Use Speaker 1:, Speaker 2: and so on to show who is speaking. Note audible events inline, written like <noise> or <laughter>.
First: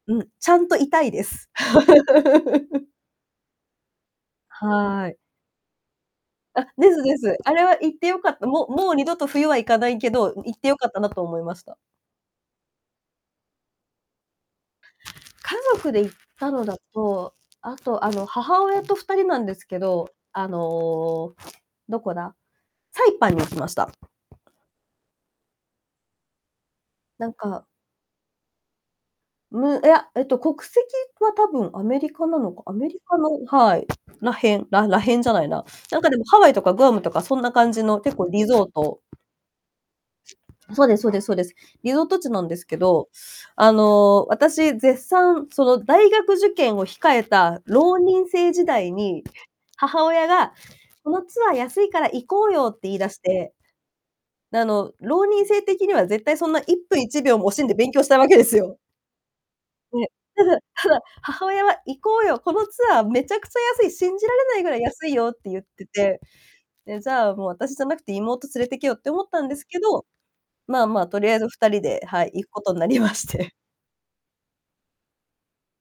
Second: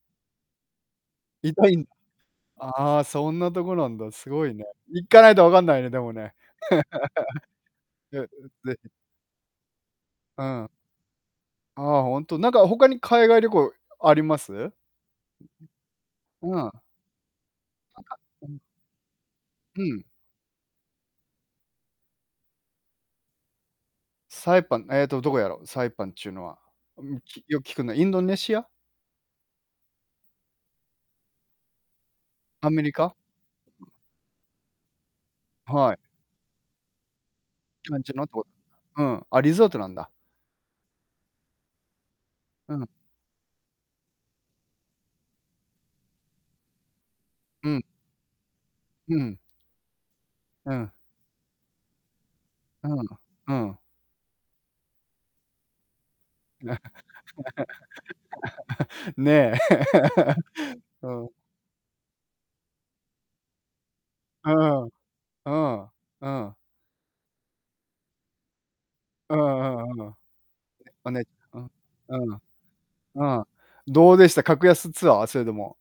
Speaker 1: うん、ちゃんと痛いです。
Speaker 2: 痛いん
Speaker 1: <laughs>
Speaker 2: ああ、そんなとこなんだ、すごいね。行
Speaker 1: はい。
Speaker 2: かないとわかんないね、でもね。<laughs>
Speaker 1: あ、ですです。あれは行ってよかった。も
Speaker 2: <unintelligible>
Speaker 1: もう二度と冬は行かないけど、
Speaker 2: う
Speaker 1: 行っ
Speaker 2: ん。
Speaker 1: てよかったなと思いました。
Speaker 2: ああ、本当。なんか、他に海外旅行あります？
Speaker 1: 家族で行った
Speaker 2: う
Speaker 1: の
Speaker 2: ん。
Speaker 1: だと、あと、あの、
Speaker 2: <unintelligible>
Speaker 1: 母親と2人なんですけ
Speaker 2: うん。
Speaker 1: ど、あの、どこだ、サイパンに行きました。
Speaker 2: サイパン、ええと、どこやろ。サイパンっちゅうのは。うん、
Speaker 1: なん
Speaker 2: ちよく
Speaker 1: か。
Speaker 2: 聞くのは、インドネシア？
Speaker 1: ういや、えと、国籍は多分アメリカなのか、
Speaker 2: ア
Speaker 1: ア
Speaker 2: メ
Speaker 1: メ
Speaker 2: リ
Speaker 1: リ
Speaker 2: カ。
Speaker 1: カの、はい、らへん、ららへんじゃないな、
Speaker 2: はい。
Speaker 1: なんか、でも、ハワイとかグアムとかそんな感じ
Speaker 2: か
Speaker 1: の
Speaker 2: んじ
Speaker 1: 結
Speaker 2: の
Speaker 1: 構
Speaker 2: と
Speaker 1: リゾート。
Speaker 2: うん、あ、リゾートなんだ。
Speaker 1: そうですそうですそうです。リゾート地なんです
Speaker 2: う
Speaker 1: け
Speaker 2: ん。
Speaker 1: ど、あの、私絶賛、その大学受験を控えた
Speaker 2: うん。
Speaker 1: 浪人生時代
Speaker 2: う
Speaker 1: に、
Speaker 2: ん。
Speaker 1: 母親が、
Speaker 2: うん。
Speaker 1: 「このツアー安いから行こうよ」って
Speaker 2: う
Speaker 1: 言い
Speaker 2: ん、
Speaker 1: 出し
Speaker 2: う
Speaker 1: て、
Speaker 2: ん。
Speaker 1: あの、浪人生的には絶対そんな一
Speaker 2: な。
Speaker 1: 分一秒も惜しんで勉強したいわけですよ。
Speaker 2: <laughs> ねえ。
Speaker 1: ね、ただ、ただ、
Speaker 2: <laughs> うん。
Speaker 1: 母親は「行こうよ、このツアーめちゃくちゃ安い、信じられ
Speaker 2: う
Speaker 1: ないぐらい
Speaker 2: ん、
Speaker 1: 安いよ」って
Speaker 2: う
Speaker 1: 言って
Speaker 2: ん、
Speaker 1: て、
Speaker 2: うん。
Speaker 1: で、じゃあ、もう、私じゃなくて妹連れてけよって思っ
Speaker 2: う
Speaker 1: たんですけ
Speaker 2: んう
Speaker 1: ど、
Speaker 2: んうん。
Speaker 1: まあまあ、
Speaker 2: お
Speaker 1: と
Speaker 2: な
Speaker 1: りあえずふ
Speaker 2: う
Speaker 1: た
Speaker 2: ん、
Speaker 1: りで、はい、
Speaker 2: うん。
Speaker 1: 行くことになりまし
Speaker 2: うん。
Speaker 1: て。
Speaker 2: どうでした？格安ツアー？それでも。